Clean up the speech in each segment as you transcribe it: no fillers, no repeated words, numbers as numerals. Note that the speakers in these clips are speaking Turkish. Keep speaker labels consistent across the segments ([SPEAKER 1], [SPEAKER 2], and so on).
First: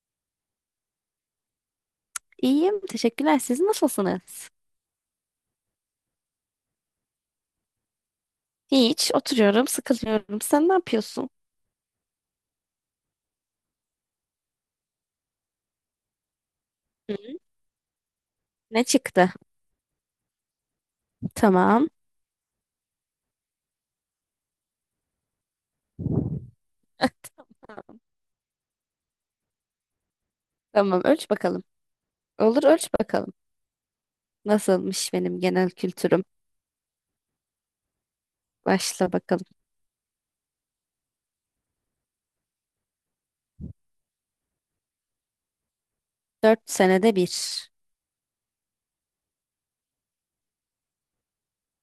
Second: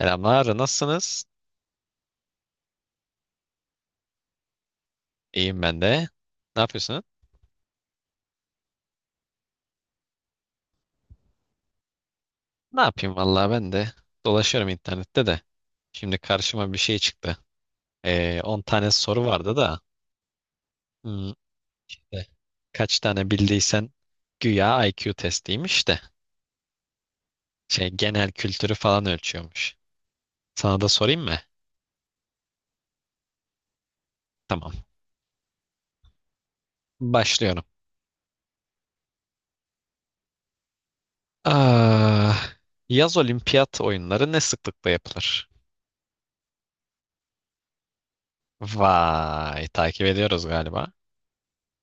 [SPEAKER 1] Selamlar, nasılsınız?
[SPEAKER 2] İyiyim, teşekkürler. Siz nasılsınız?
[SPEAKER 1] İyiyim ben de. Ne yapıyorsunuz?
[SPEAKER 2] Hiç, oturuyorum, sıkılıyorum. Sen ne yapıyorsun?
[SPEAKER 1] Ne yapayım vallahi ben de. Dolaşıyorum internette de. Şimdi karşıma bir şey
[SPEAKER 2] Hı.
[SPEAKER 1] çıktı. 10
[SPEAKER 2] Ne
[SPEAKER 1] tane soru
[SPEAKER 2] çıktı?
[SPEAKER 1] vardı da. Hmm,
[SPEAKER 2] Tamam.
[SPEAKER 1] de, kaç tane bildiysen güya IQ testiymiş de.
[SPEAKER 2] Tamam,
[SPEAKER 1] Genel kültürü falan ölçüyormuş. Sana da
[SPEAKER 2] Tamam,
[SPEAKER 1] sorayım
[SPEAKER 2] ölç
[SPEAKER 1] mı?
[SPEAKER 2] bakalım. Olur, ölç bakalım.
[SPEAKER 1] Tamam.
[SPEAKER 2] Nasılmış benim genel kültürüm?
[SPEAKER 1] Başlıyorum.
[SPEAKER 2] Başla bakalım.
[SPEAKER 1] Ah, yaz olimpiyat oyunları ne sıklıkla yapılır?
[SPEAKER 2] 4 senede bir.
[SPEAKER 1] Vay, takip ediyoruz galiba.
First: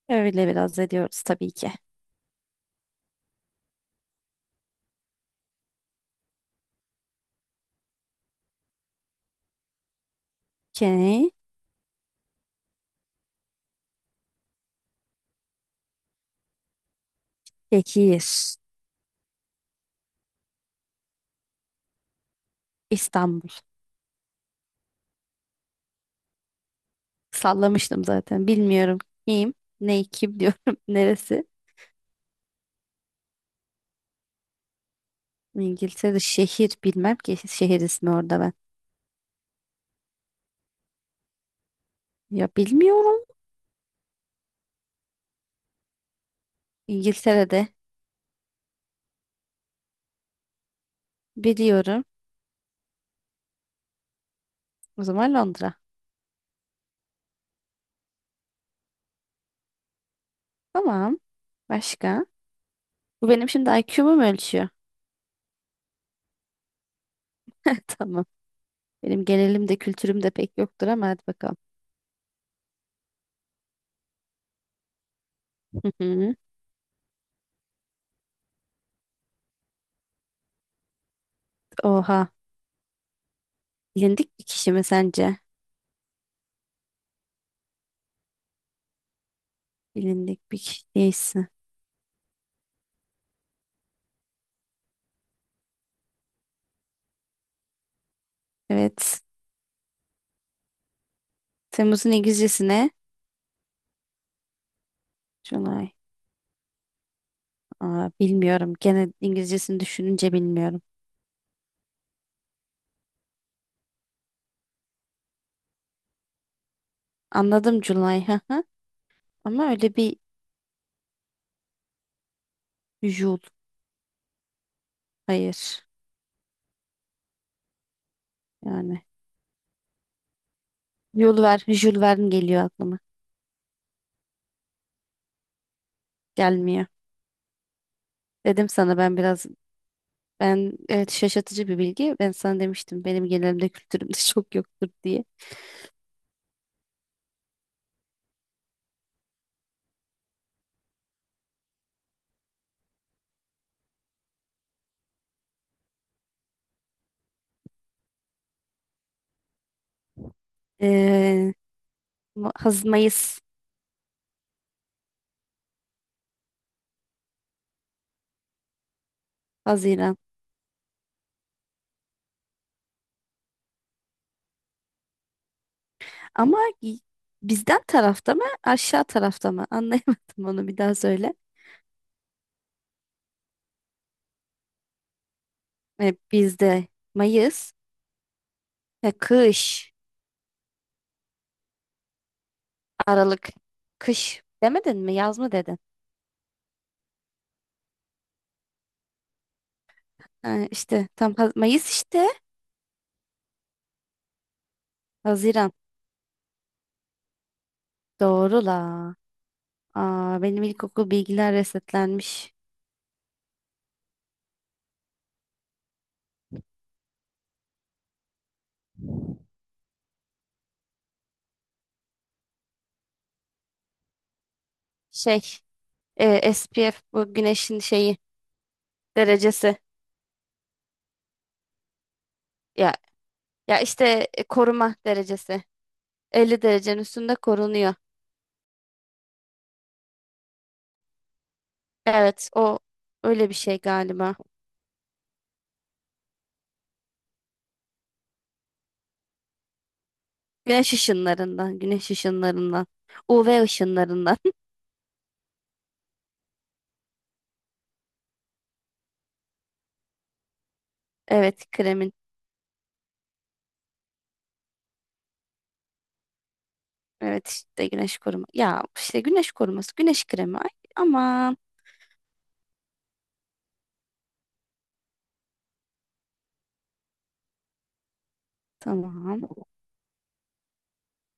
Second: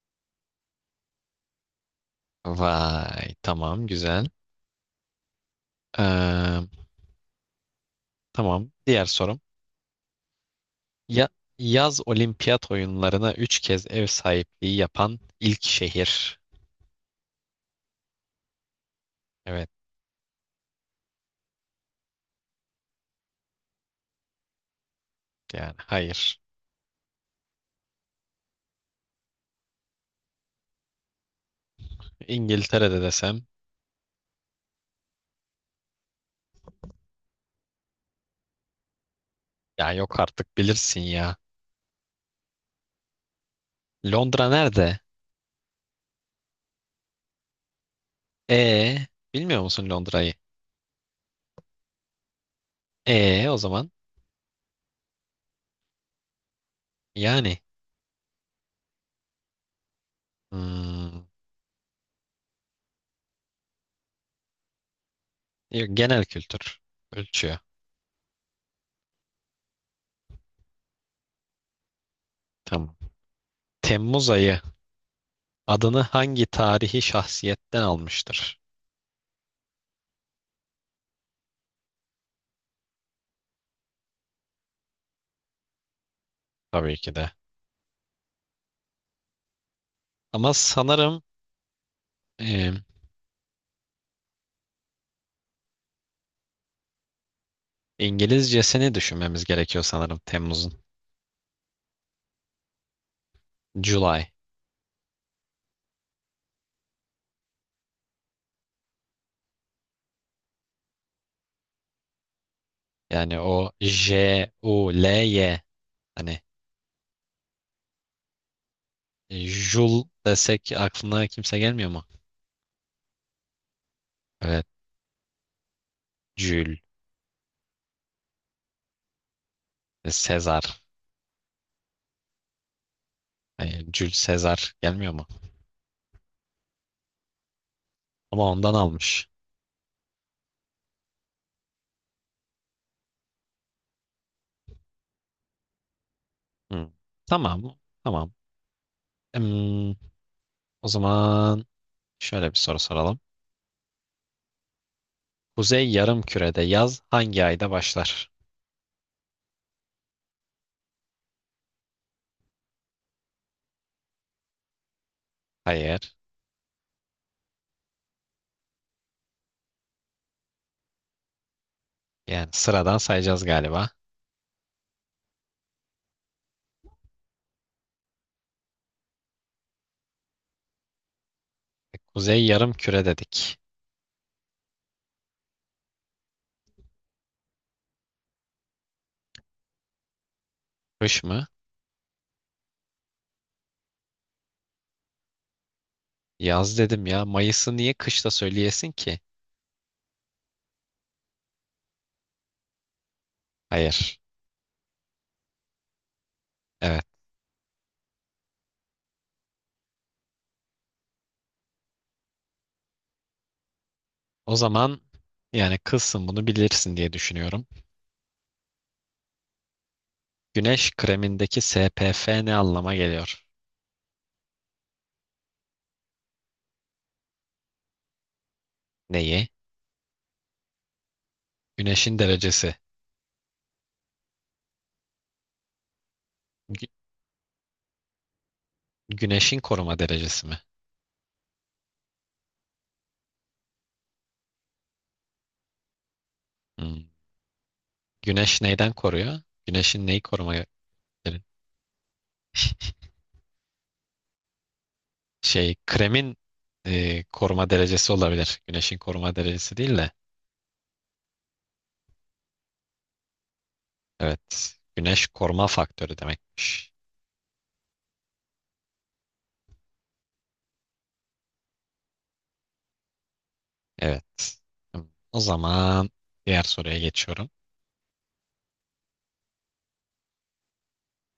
[SPEAKER 2] Öyle biraz ediyoruz tabii ki.
[SPEAKER 1] Vay, tamam, güzel. Ee, Tamam. Diğer sorum. Ya,
[SPEAKER 2] Okey.
[SPEAKER 1] yaz olimpiyat oyunlarına 3 kez ev sahipliği yapan ilk şehir.
[SPEAKER 2] Tekir.
[SPEAKER 1] Evet,
[SPEAKER 2] İstanbul.
[SPEAKER 1] yani hayır.
[SPEAKER 2] Sallamıştım zaten. Bilmiyorum kim, ne kim diyorum. Neresi?
[SPEAKER 1] İngiltere'de desem
[SPEAKER 2] İngiltere'de şehir bilmem ki şehir ismi orada ben.
[SPEAKER 1] ya yok artık bilirsin ya.
[SPEAKER 2] Ya bilmiyorum.
[SPEAKER 1] Londra nerede?
[SPEAKER 2] İngiltere'de
[SPEAKER 1] E, bilmiyor musun Londra'yı?
[SPEAKER 2] Biliyorum.
[SPEAKER 1] E o zaman
[SPEAKER 2] O zaman Londra.
[SPEAKER 1] yani.
[SPEAKER 2] Tamam.
[SPEAKER 1] hmm,
[SPEAKER 2] Başka? Bu benim şimdi IQ'mu mu ölçüyor?
[SPEAKER 1] yok, genel kültür ölçüyor.
[SPEAKER 2] Tamam. Benim genelim de kültürüm de pek yoktur ama hadi bakalım.
[SPEAKER 1] Tamam. Temmuz ayı
[SPEAKER 2] Hı
[SPEAKER 1] adını
[SPEAKER 2] hı.
[SPEAKER 1] hangi tarihi şahsiyetten almıştır?
[SPEAKER 2] Oha. Bilindik bir kişi mi sence?
[SPEAKER 1] Tabii ki de.
[SPEAKER 2] Bilindik
[SPEAKER 1] Ama
[SPEAKER 2] bir kişi
[SPEAKER 1] sanırım
[SPEAKER 2] değilsin.
[SPEAKER 1] e, İngilizcesini
[SPEAKER 2] Evet.
[SPEAKER 1] düşünmemiz gerekiyor sanırım Temmuz'un.
[SPEAKER 2] Temmuz'un İngilizcesi ne?
[SPEAKER 1] July.
[SPEAKER 2] July. Aa, bilmiyorum. Gene İngilizcesini düşününce bilmiyorum.
[SPEAKER 1] Yani o July. Hani
[SPEAKER 2] Anladım July. Hı hı. Ama öyle
[SPEAKER 1] Jul
[SPEAKER 2] bir
[SPEAKER 1] desek aklına kimse gelmiyor mu?
[SPEAKER 2] Jul.
[SPEAKER 1] Evet.
[SPEAKER 2] Hayır.
[SPEAKER 1] Jül,
[SPEAKER 2] Yani.
[SPEAKER 1] Sezar.
[SPEAKER 2] Jul Verne geliyor aklıma.
[SPEAKER 1] Yani Jül Sezar gelmiyor mu?
[SPEAKER 2] Gelmiyor.
[SPEAKER 1] Ama
[SPEAKER 2] Dedim
[SPEAKER 1] ondan
[SPEAKER 2] sana ben
[SPEAKER 1] almış.
[SPEAKER 2] biraz Ben evet şaşırtıcı bir bilgi. Ben sana demiştim benim genelimde kültürümde çok yoktur diye.
[SPEAKER 1] Hı. Tamam. Tamam. Hmm, o zaman şöyle bir soru soralım. Kuzey Yarımküre'de yaz hangi ayda başlar?
[SPEAKER 2] Ee, Ma- Haz Mayıs,
[SPEAKER 1] Hayır.
[SPEAKER 2] Haziran.
[SPEAKER 1] Yani sıradan sayacağız galiba.
[SPEAKER 2] Ama bizden tarafta mı, aşağı tarafta mı? Anlayamadım onu bir daha söyle.
[SPEAKER 1] Kuzey Yarımküre dedik.
[SPEAKER 2] Bizde Mayıs ve kış,
[SPEAKER 1] Kış mı?
[SPEAKER 2] Aralık, kış demedin mi? Yaz mı dedin?
[SPEAKER 1] Yaz dedim ya. Mayıs'ı niye kışta söyleyesin ki?
[SPEAKER 2] Ha, işte tam Mayıs işte
[SPEAKER 1] Hayır.
[SPEAKER 2] Haziran.
[SPEAKER 1] Evet.
[SPEAKER 2] Doğru la. Aa, benim ilkokul bilgiler resetlenmiş.
[SPEAKER 1] O zaman yani, kızsın bunu bilirsin diye düşünüyorum. Güneş kremindeki SPF ne anlama geliyor?
[SPEAKER 2] Şey, SPF bu güneşin şeyi
[SPEAKER 1] Neyi?
[SPEAKER 2] derecesi.
[SPEAKER 1] Güneşin derecesi.
[SPEAKER 2] Ya ya işte koruma derecesi. 50
[SPEAKER 1] Gü-
[SPEAKER 2] derecenin üstünde korunuyor.
[SPEAKER 1] güneşin koruma derecesi mi?
[SPEAKER 2] Evet, o öyle bir şey galiba.
[SPEAKER 1] Hmm. Güneş neyden koruyor? Güneşin neyi koruma,
[SPEAKER 2] Güneş ışınlarından, güneş ışınlarından, UV ışınlarından.
[SPEAKER 1] şey kremin koruma derecesi olabilir. Güneşin koruma derecesi değil de.
[SPEAKER 2] Evet, kremin.
[SPEAKER 1] Evet. Güneş koruma faktörü demekmiş.
[SPEAKER 2] Evet işte güneş koruma. Ya işte güneş koruması, güneş kremi. Ay, aman
[SPEAKER 1] Evet. O zaman diğer soruya geçiyorum.
[SPEAKER 2] tamam.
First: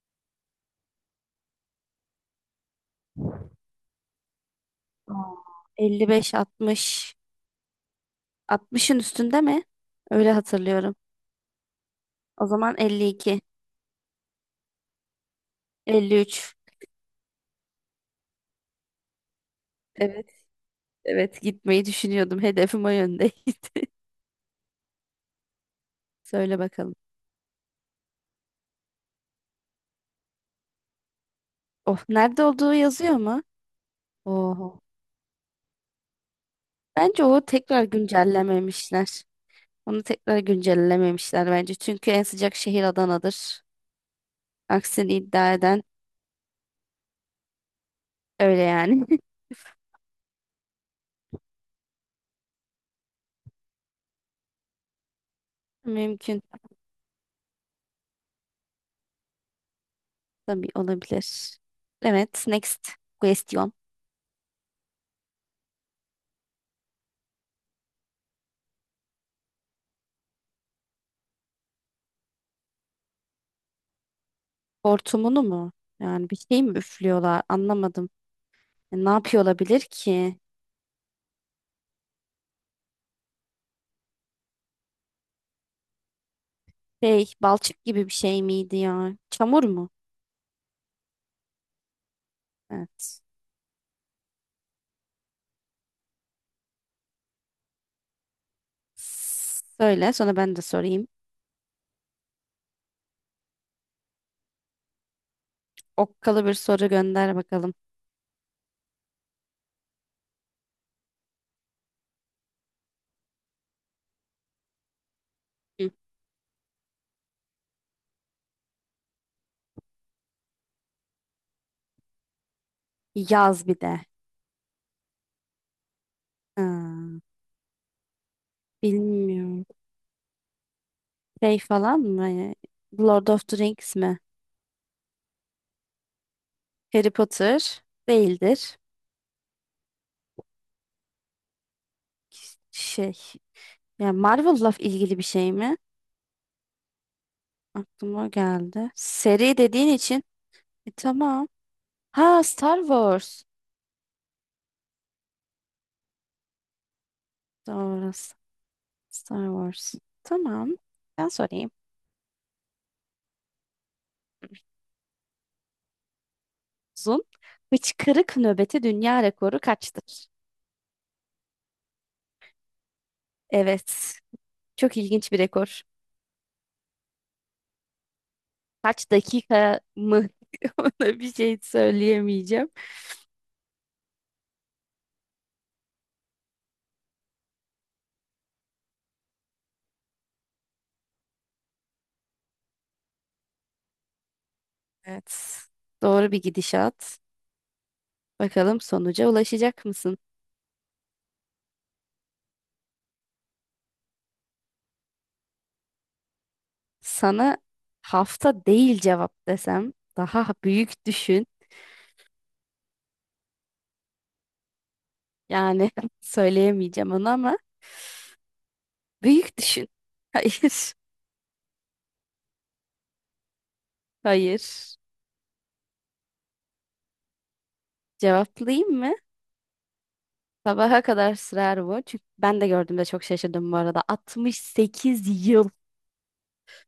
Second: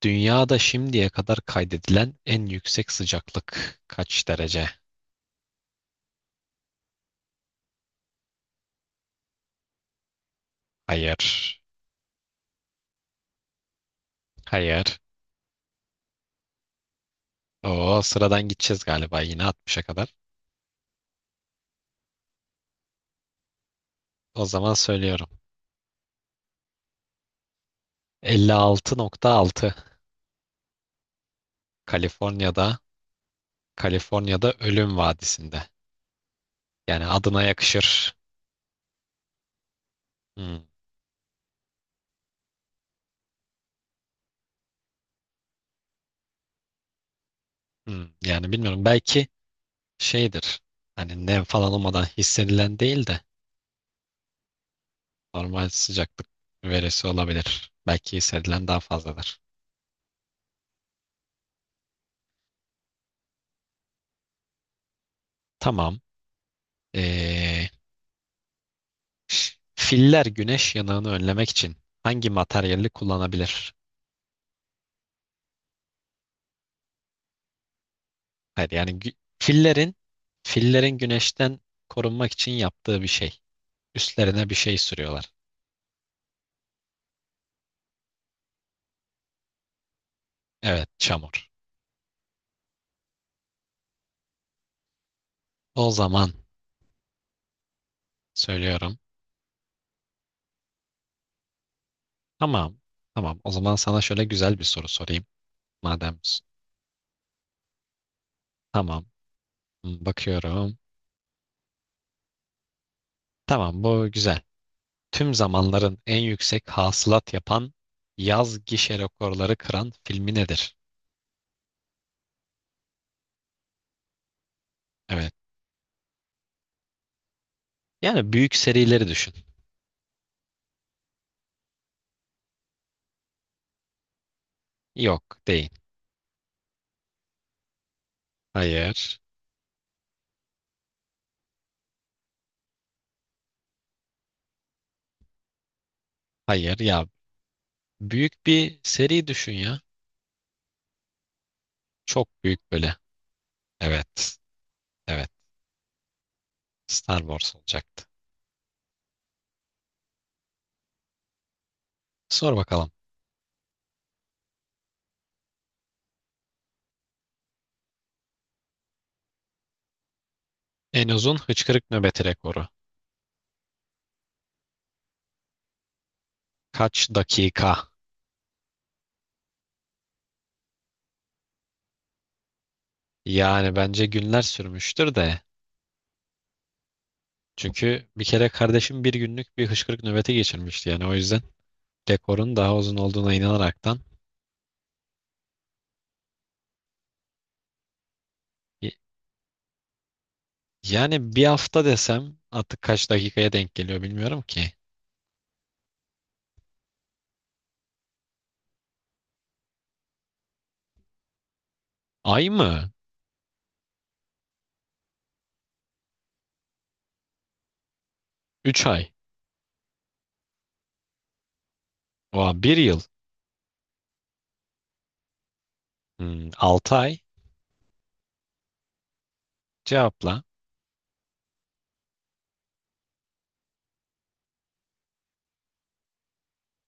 [SPEAKER 1] Dünyada şimdiye kadar kaydedilen en yüksek sıcaklık kaç derece?
[SPEAKER 2] Aa, 55 60 60'ın üstünde mi? Öyle hatırlıyorum.
[SPEAKER 1] Hayır.
[SPEAKER 2] O zaman 52,
[SPEAKER 1] Hayır.
[SPEAKER 2] 53.
[SPEAKER 1] O sıradan gideceğiz galiba yine 60'a kadar.
[SPEAKER 2] Evet, evet gitmeyi düşünüyordum. Hedefim o yöndeydi.
[SPEAKER 1] O zaman söylüyorum.
[SPEAKER 2] Söyle bakalım.
[SPEAKER 1] 56,6,
[SPEAKER 2] Oh, nerede olduğu
[SPEAKER 1] Kaliforniya'da
[SPEAKER 2] yazıyor mu?
[SPEAKER 1] Kaliforniya'da
[SPEAKER 2] Oho.
[SPEAKER 1] Ölüm Vadisi'nde. Yani
[SPEAKER 2] Bence o
[SPEAKER 1] adına
[SPEAKER 2] tekrar
[SPEAKER 1] yakışır.
[SPEAKER 2] güncellememişler. Onu tekrar
[SPEAKER 1] Hmm,
[SPEAKER 2] güncellememişler bence. Çünkü en sıcak şehir Adana'dır. Aksini iddia eden
[SPEAKER 1] hmm. Yani
[SPEAKER 2] öyle
[SPEAKER 1] bilmiyorum,
[SPEAKER 2] yani.
[SPEAKER 1] belki şeydir. Hani nem falan olmadan hissedilen değil de normal sıcaklık
[SPEAKER 2] Mümkün.
[SPEAKER 1] verisi olabilir. Belki hissedilen daha fazladır.
[SPEAKER 2] Tabii olabilir. Evet, next question.
[SPEAKER 1] Tamam. Ee, filler güneş yanığını önlemek için hangi materyali kullanabilir?
[SPEAKER 2] Hortumunu mu? Yani bir şey mi üflüyorlar? Anlamadım.
[SPEAKER 1] Hayır yani
[SPEAKER 2] Ne yapıyor olabilir
[SPEAKER 1] fillerin
[SPEAKER 2] ki?
[SPEAKER 1] fillerin güneşten korunmak için yaptığı bir şey. Üstlerine bir şey sürüyorlar.
[SPEAKER 2] Şey, balçık gibi bir şey miydi ya? Çamur mu?
[SPEAKER 1] Evet, çamur.
[SPEAKER 2] Evet.
[SPEAKER 1] O zaman söylüyorum.
[SPEAKER 2] Söyle, sonra ben de sorayım.
[SPEAKER 1] Tamam. Tamam. O zaman sana şöyle güzel bir soru sorayım. Madem
[SPEAKER 2] Okkalı bir soru gönder bakalım.
[SPEAKER 1] tamam. Bakıyorum. Tamam, bu güzel. Tüm zamanların en yüksek hasılat yapan yaz gişe rekorları kıran filmi nedir?
[SPEAKER 2] Yaz bir de.
[SPEAKER 1] Evet.
[SPEAKER 2] Ha,
[SPEAKER 1] Yani büyük serileri düşün.
[SPEAKER 2] bilmiyorum. Şey falan mı? Hani Lord of the Rings mi?
[SPEAKER 1] Yok değil.
[SPEAKER 2] Harry Potter değildir.
[SPEAKER 1] Hayır.
[SPEAKER 2] Şey. Ya Marvel'la ilgili bir şey mi?
[SPEAKER 1] Hayır ya,
[SPEAKER 2] Aklıma o
[SPEAKER 1] büyük bir
[SPEAKER 2] geldi.
[SPEAKER 1] seri düşün
[SPEAKER 2] Seri
[SPEAKER 1] ya.
[SPEAKER 2] dediğin için. Tamam.
[SPEAKER 1] Çok
[SPEAKER 2] Ha
[SPEAKER 1] büyük
[SPEAKER 2] Star
[SPEAKER 1] böyle.
[SPEAKER 2] Wars.
[SPEAKER 1] Evet. Evet. Star Wars olacaktı.
[SPEAKER 2] Doğru. Star Wars. Tamam. Ben sorayım.
[SPEAKER 1] Sor bakalım.
[SPEAKER 2] Uzun. Hıçkırık nöbeti dünya rekoru kaçtır?
[SPEAKER 1] En uzun hıçkırık nöbeti rekoru.
[SPEAKER 2] Evet. Çok ilginç bir rekor.
[SPEAKER 1] Kaç dakika?
[SPEAKER 2] Kaç dakika mı, ona bir şey söyleyemeyeceğim.
[SPEAKER 1] Yani bence günler sürmüştür de. Çünkü bir kere kardeşim bir günlük bir hıçkırık nöbeti geçirmişti. Yani o yüzden rekorun daha uzun olduğuna inanaraktan.
[SPEAKER 2] Evet. Doğru bir gidişat. Bakalım
[SPEAKER 1] Y-
[SPEAKER 2] sonuca ulaşacak mısın?
[SPEAKER 1] Yani bir hafta desem artık kaç dakikaya denk geliyor bilmiyorum ki.
[SPEAKER 2] Sana hafta değil cevap desem daha büyük düşün.
[SPEAKER 1] Ay mı?
[SPEAKER 2] Yani söyleyemeyeceğim onu ama
[SPEAKER 1] 3 ay.
[SPEAKER 2] büyük düşün. Hayır.
[SPEAKER 1] Oha, bir yıl.
[SPEAKER 2] Hayır.
[SPEAKER 1] 6 ay.
[SPEAKER 2] Cevaplayayım mı?
[SPEAKER 1] Cevapla.
[SPEAKER 2] Sabaha kadar sürer bu. Çünkü ben de gördüğümde çok şaşırdım bu arada. 68 yıl.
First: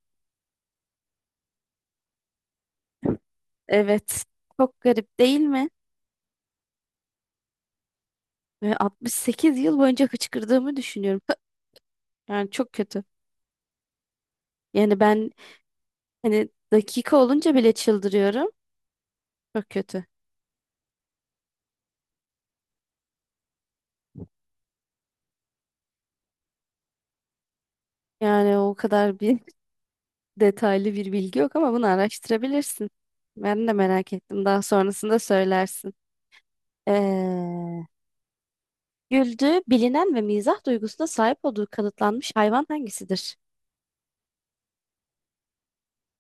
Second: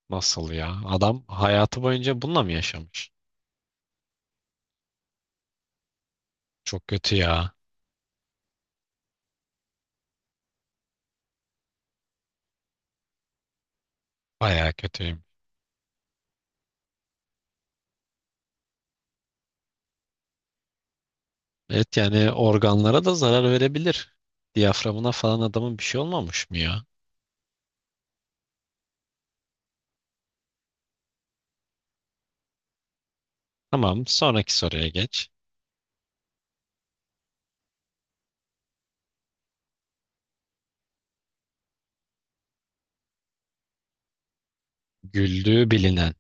[SPEAKER 1] Nasıl ya? Adam hayatı boyunca bununla mı yaşamış?
[SPEAKER 2] Evet. Çok garip değil mi?
[SPEAKER 1] Çok kötü ya.
[SPEAKER 2] Ve 68 yıl boyunca hıçkırdığımı düşünüyorum. Hı, Yani çok kötü.
[SPEAKER 1] Bayağı
[SPEAKER 2] Yani
[SPEAKER 1] kötüyüm.
[SPEAKER 2] ben hani dakika olunca bile çıldırıyorum. Çok kötü.
[SPEAKER 1] Evet, yani organlara da zarar verebilir. Diyaframına falan adamın bir şey olmamış mı ya?
[SPEAKER 2] Yani o kadar bir detaylı bir bilgi yok ama bunu araştırabilirsin. Ben de
[SPEAKER 1] Tamam,
[SPEAKER 2] merak ettim.
[SPEAKER 1] sonraki
[SPEAKER 2] Daha
[SPEAKER 1] soruya
[SPEAKER 2] sonrasında
[SPEAKER 1] geç.
[SPEAKER 2] söylersin. Ee, güldüğü bilinen ve mizah duygusuna sahip olduğu kanıtlanmış hayvan hangisidir?
[SPEAKER 1] Güldüğü bilinen.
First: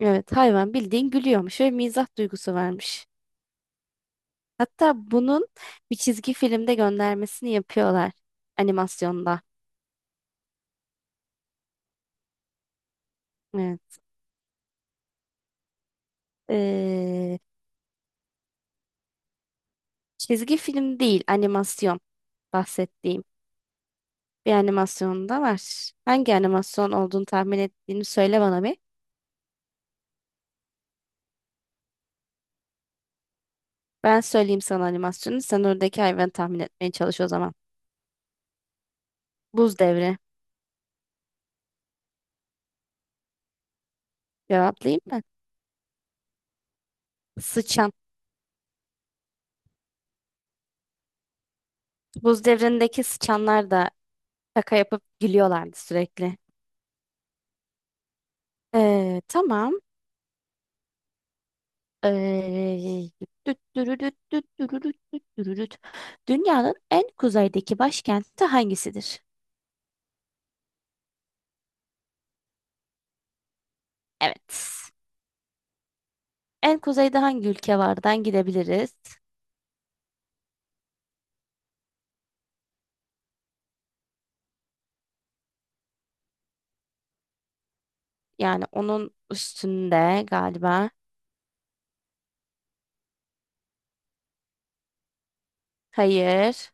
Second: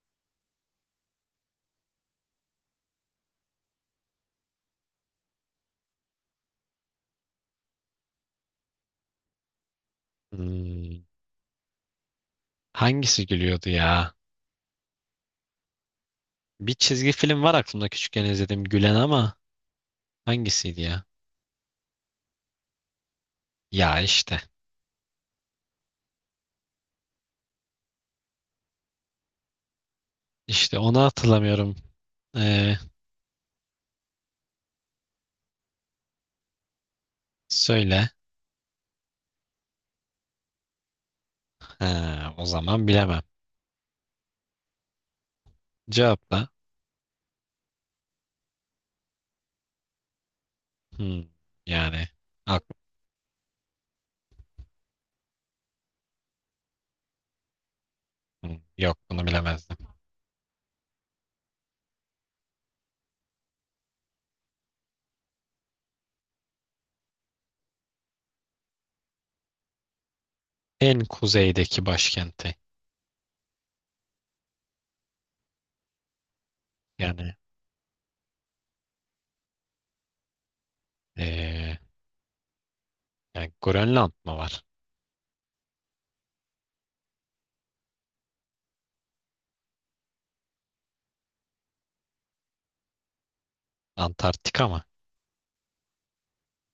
[SPEAKER 2] Evet, hayvan bildiğin gülüyormuş ve mizah duygusu varmış. Hatta bunun bir çizgi filmde göndermesini yapıyorlar animasyonda.
[SPEAKER 1] Hmm, hangisi gülüyordu
[SPEAKER 2] Evet.
[SPEAKER 1] ya? Bir çizgi
[SPEAKER 2] Ee,
[SPEAKER 1] film var aklımda küçükken izlediğim gülen, ama
[SPEAKER 2] çizgi
[SPEAKER 1] hangisiydi
[SPEAKER 2] film
[SPEAKER 1] ya?
[SPEAKER 2] değil, animasyon bahsettiğim
[SPEAKER 1] Ya işte.
[SPEAKER 2] bir animasyon da var. Hangi animasyon olduğunu tahmin ettiğini söyle bana bir.
[SPEAKER 1] İşte onu hatırlamıyorum. Ee,
[SPEAKER 2] Ben söyleyeyim sana animasyonu. Sen oradaki hayvanı tahmin etmeye çalış o zaman.
[SPEAKER 1] söyle.
[SPEAKER 2] Buz devri.
[SPEAKER 1] Ha, o zaman bilemem.
[SPEAKER 2] Cevaplayayım mı?
[SPEAKER 1] Cevapla.
[SPEAKER 2] Sıçan.
[SPEAKER 1] Hmm, yani
[SPEAKER 2] Buz devrindeki sıçanlar da şaka yapıp gülüyorlardı sürekli.
[SPEAKER 1] aklım yok, bunu bilemezdim.
[SPEAKER 2] Tamam. Ee, düt dürüdüt düt dürüdüt düt dürüdüt. Dünyanın en kuzeydeki başkenti hangisidir?
[SPEAKER 1] En kuzeydeki başkenti.
[SPEAKER 2] Evet. En kuzeyde
[SPEAKER 1] Yani
[SPEAKER 2] hangi ülke vardan gidebiliriz?
[SPEAKER 1] ee, yani Grönland mı var?
[SPEAKER 2] Yani onun üstünde galiba.
[SPEAKER 1] Antarktika mı?
[SPEAKER 2] Hayır.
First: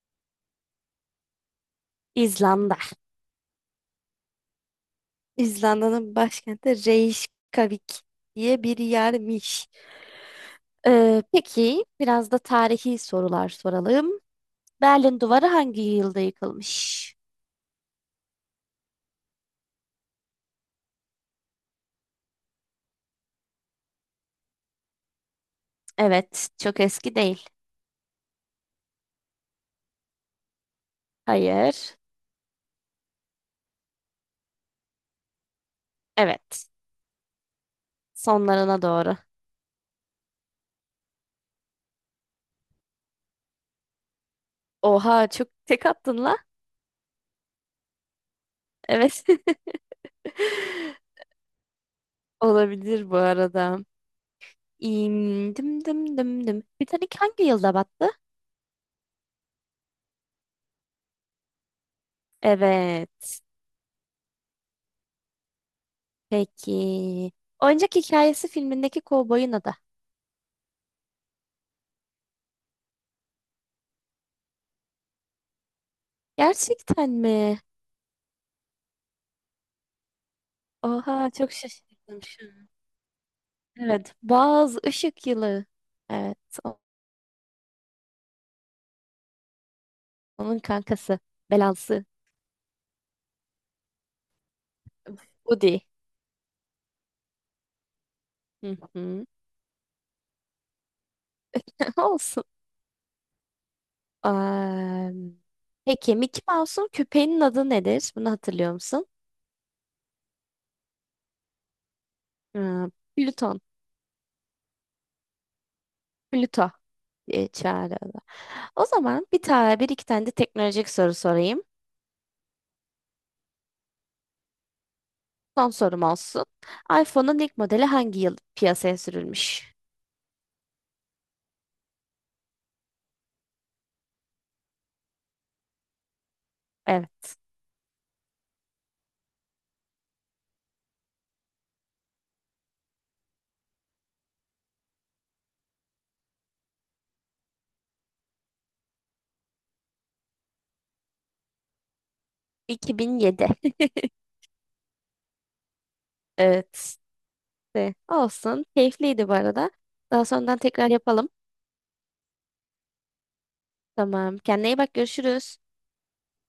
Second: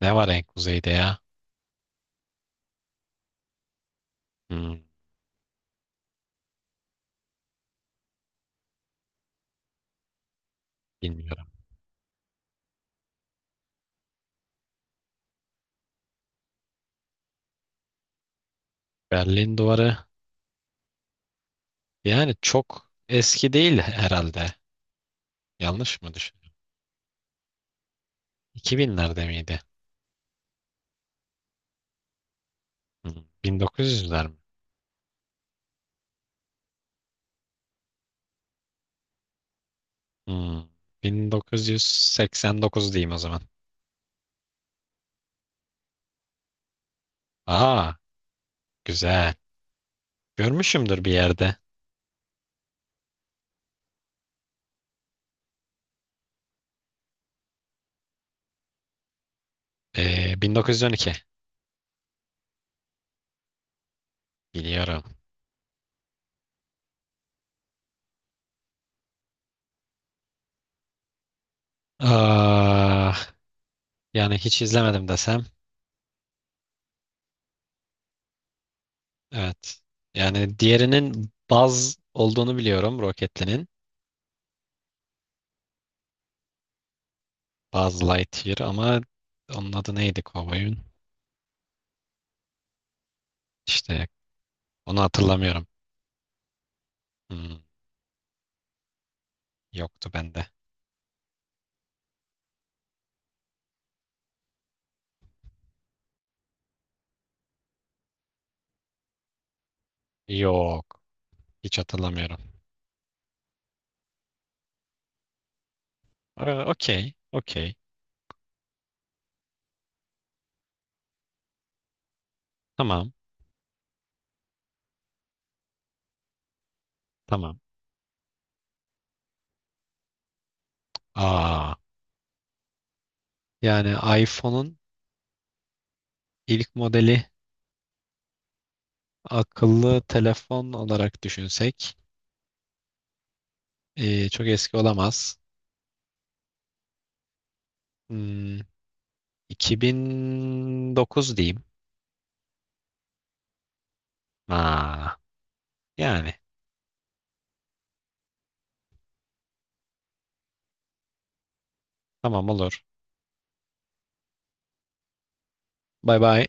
[SPEAKER 1] Ne var en kuzeyde ya?
[SPEAKER 2] İzlanda.
[SPEAKER 1] Hmm,
[SPEAKER 2] İzlanda'nın başkenti Reykjavik diye bir yermiş.
[SPEAKER 1] bilmiyorum.
[SPEAKER 2] Peki biraz da tarihi sorular soralım. Berlin Duvarı hangi yılda yıkılmış?
[SPEAKER 1] Berlin Duvarı. Yani çok eski değil herhalde. Yanlış mı
[SPEAKER 2] Evet,
[SPEAKER 1] düşünüyorum?
[SPEAKER 2] çok eski değil.
[SPEAKER 1] 2000'lerde miydi?
[SPEAKER 2] Hayır.
[SPEAKER 1] Hmm, 1900'ler mi?
[SPEAKER 2] Evet, sonlarına doğru.
[SPEAKER 1] Hmm, 1989 diyeyim o zaman.
[SPEAKER 2] Oha, çok tek attın la.
[SPEAKER 1] Aa,
[SPEAKER 2] Evet.
[SPEAKER 1] güzel. Görmüşümdür bir yerde.
[SPEAKER 2] Olabilir bu arada. İm, dım dım dım dım. Titanic hangi yılda battı?
[SPEAKER 1] 1912.
[SPEAKER 2] Evet.
[SPEAKER 1] Biliyorum.
[SPEAKER 2] Peki. Oyuncak Hikayesi filmindeki kovboyun adı.
[SPEAKER 1] Aa, yani hiç izlemedim desem.
[SPEAKER 2] Gerçekten mi?
[SPEAKER 1] Evet. Yani diğerinin
[SPEAKER 2] Oha çok
[SPEAKER 1] Buzz
[SPEAKER 2] şaşırdım şu
[SPEAKER 1] olduğunu
[SPEAKER 2] an.
[SPEAKER 1] biliyorum. Roketli'nin.
[SPEAKER 2] Evet. Buzz Işık Yılı. Evet. o-
[SPEAKER 1] Buzz Lightyear, ama onun adı neydi
[SPEAKER 2] Onun
[SPEAKER 1] kovboyun?
[SPEAKER 2] kankası. Belası.
[SPEAKER 1] İşte onu hatırlamıyorum.
[SPEAKER 2] Woody.
[SPEAKER 1] Hmm,
[SPEAKER 2] Hı hı.
[SPEAKER 1] yoktu bende.
[SPEAKER 2] Olsun. Am, peki Mickey Mouse'un köpeğinin adı nedir? Bunu hatırlıyor musun?
[SPEAKER 1] Yok. Hiç hatırlamıyorum.
[SPEAKER 2] Aa, Plüton.
[SPEAKER 1] Aa,
[SPEAKER 2] Plüto
[SPEAKER 1] okey.
[SPEAKER 2] diye
[SPEAKER 1] Okey.
[SPEAKER 2] çağırıyor. O zaman bir iki tane de teknolojik soru sorayım.
[SPEAKER 1] Tamam.
[SPEAKER 2] Son sorum olsun. iPhone'un
[SPEAKER 1] Tamam.
[SPEAKER 2] ilk modeli hangi yıl piyasaya sürülmüş?
[SPEAKER 1] Aa. Yani iPhone'un ilk modeli
[SPEAKER 2] Evet.
[SPEAKER 1] akıllı telefon olarak düşünsek çok eski olamaz. Hmm, 2009 diyeyim.
[SPEAKER 2] 2007.
[SPEAKER 1] Aa, yani
[SPEAKER 2] Evet. De, olsun. Keyifliydi bu arada. Daha sonradan tekrar yapalım.
[SPEAKER 1] tamam olur.
[SPEAKER 2] Tamam. Kendine iyi bak. Görüşürüz.
[SPEAKER 1] Bay bay.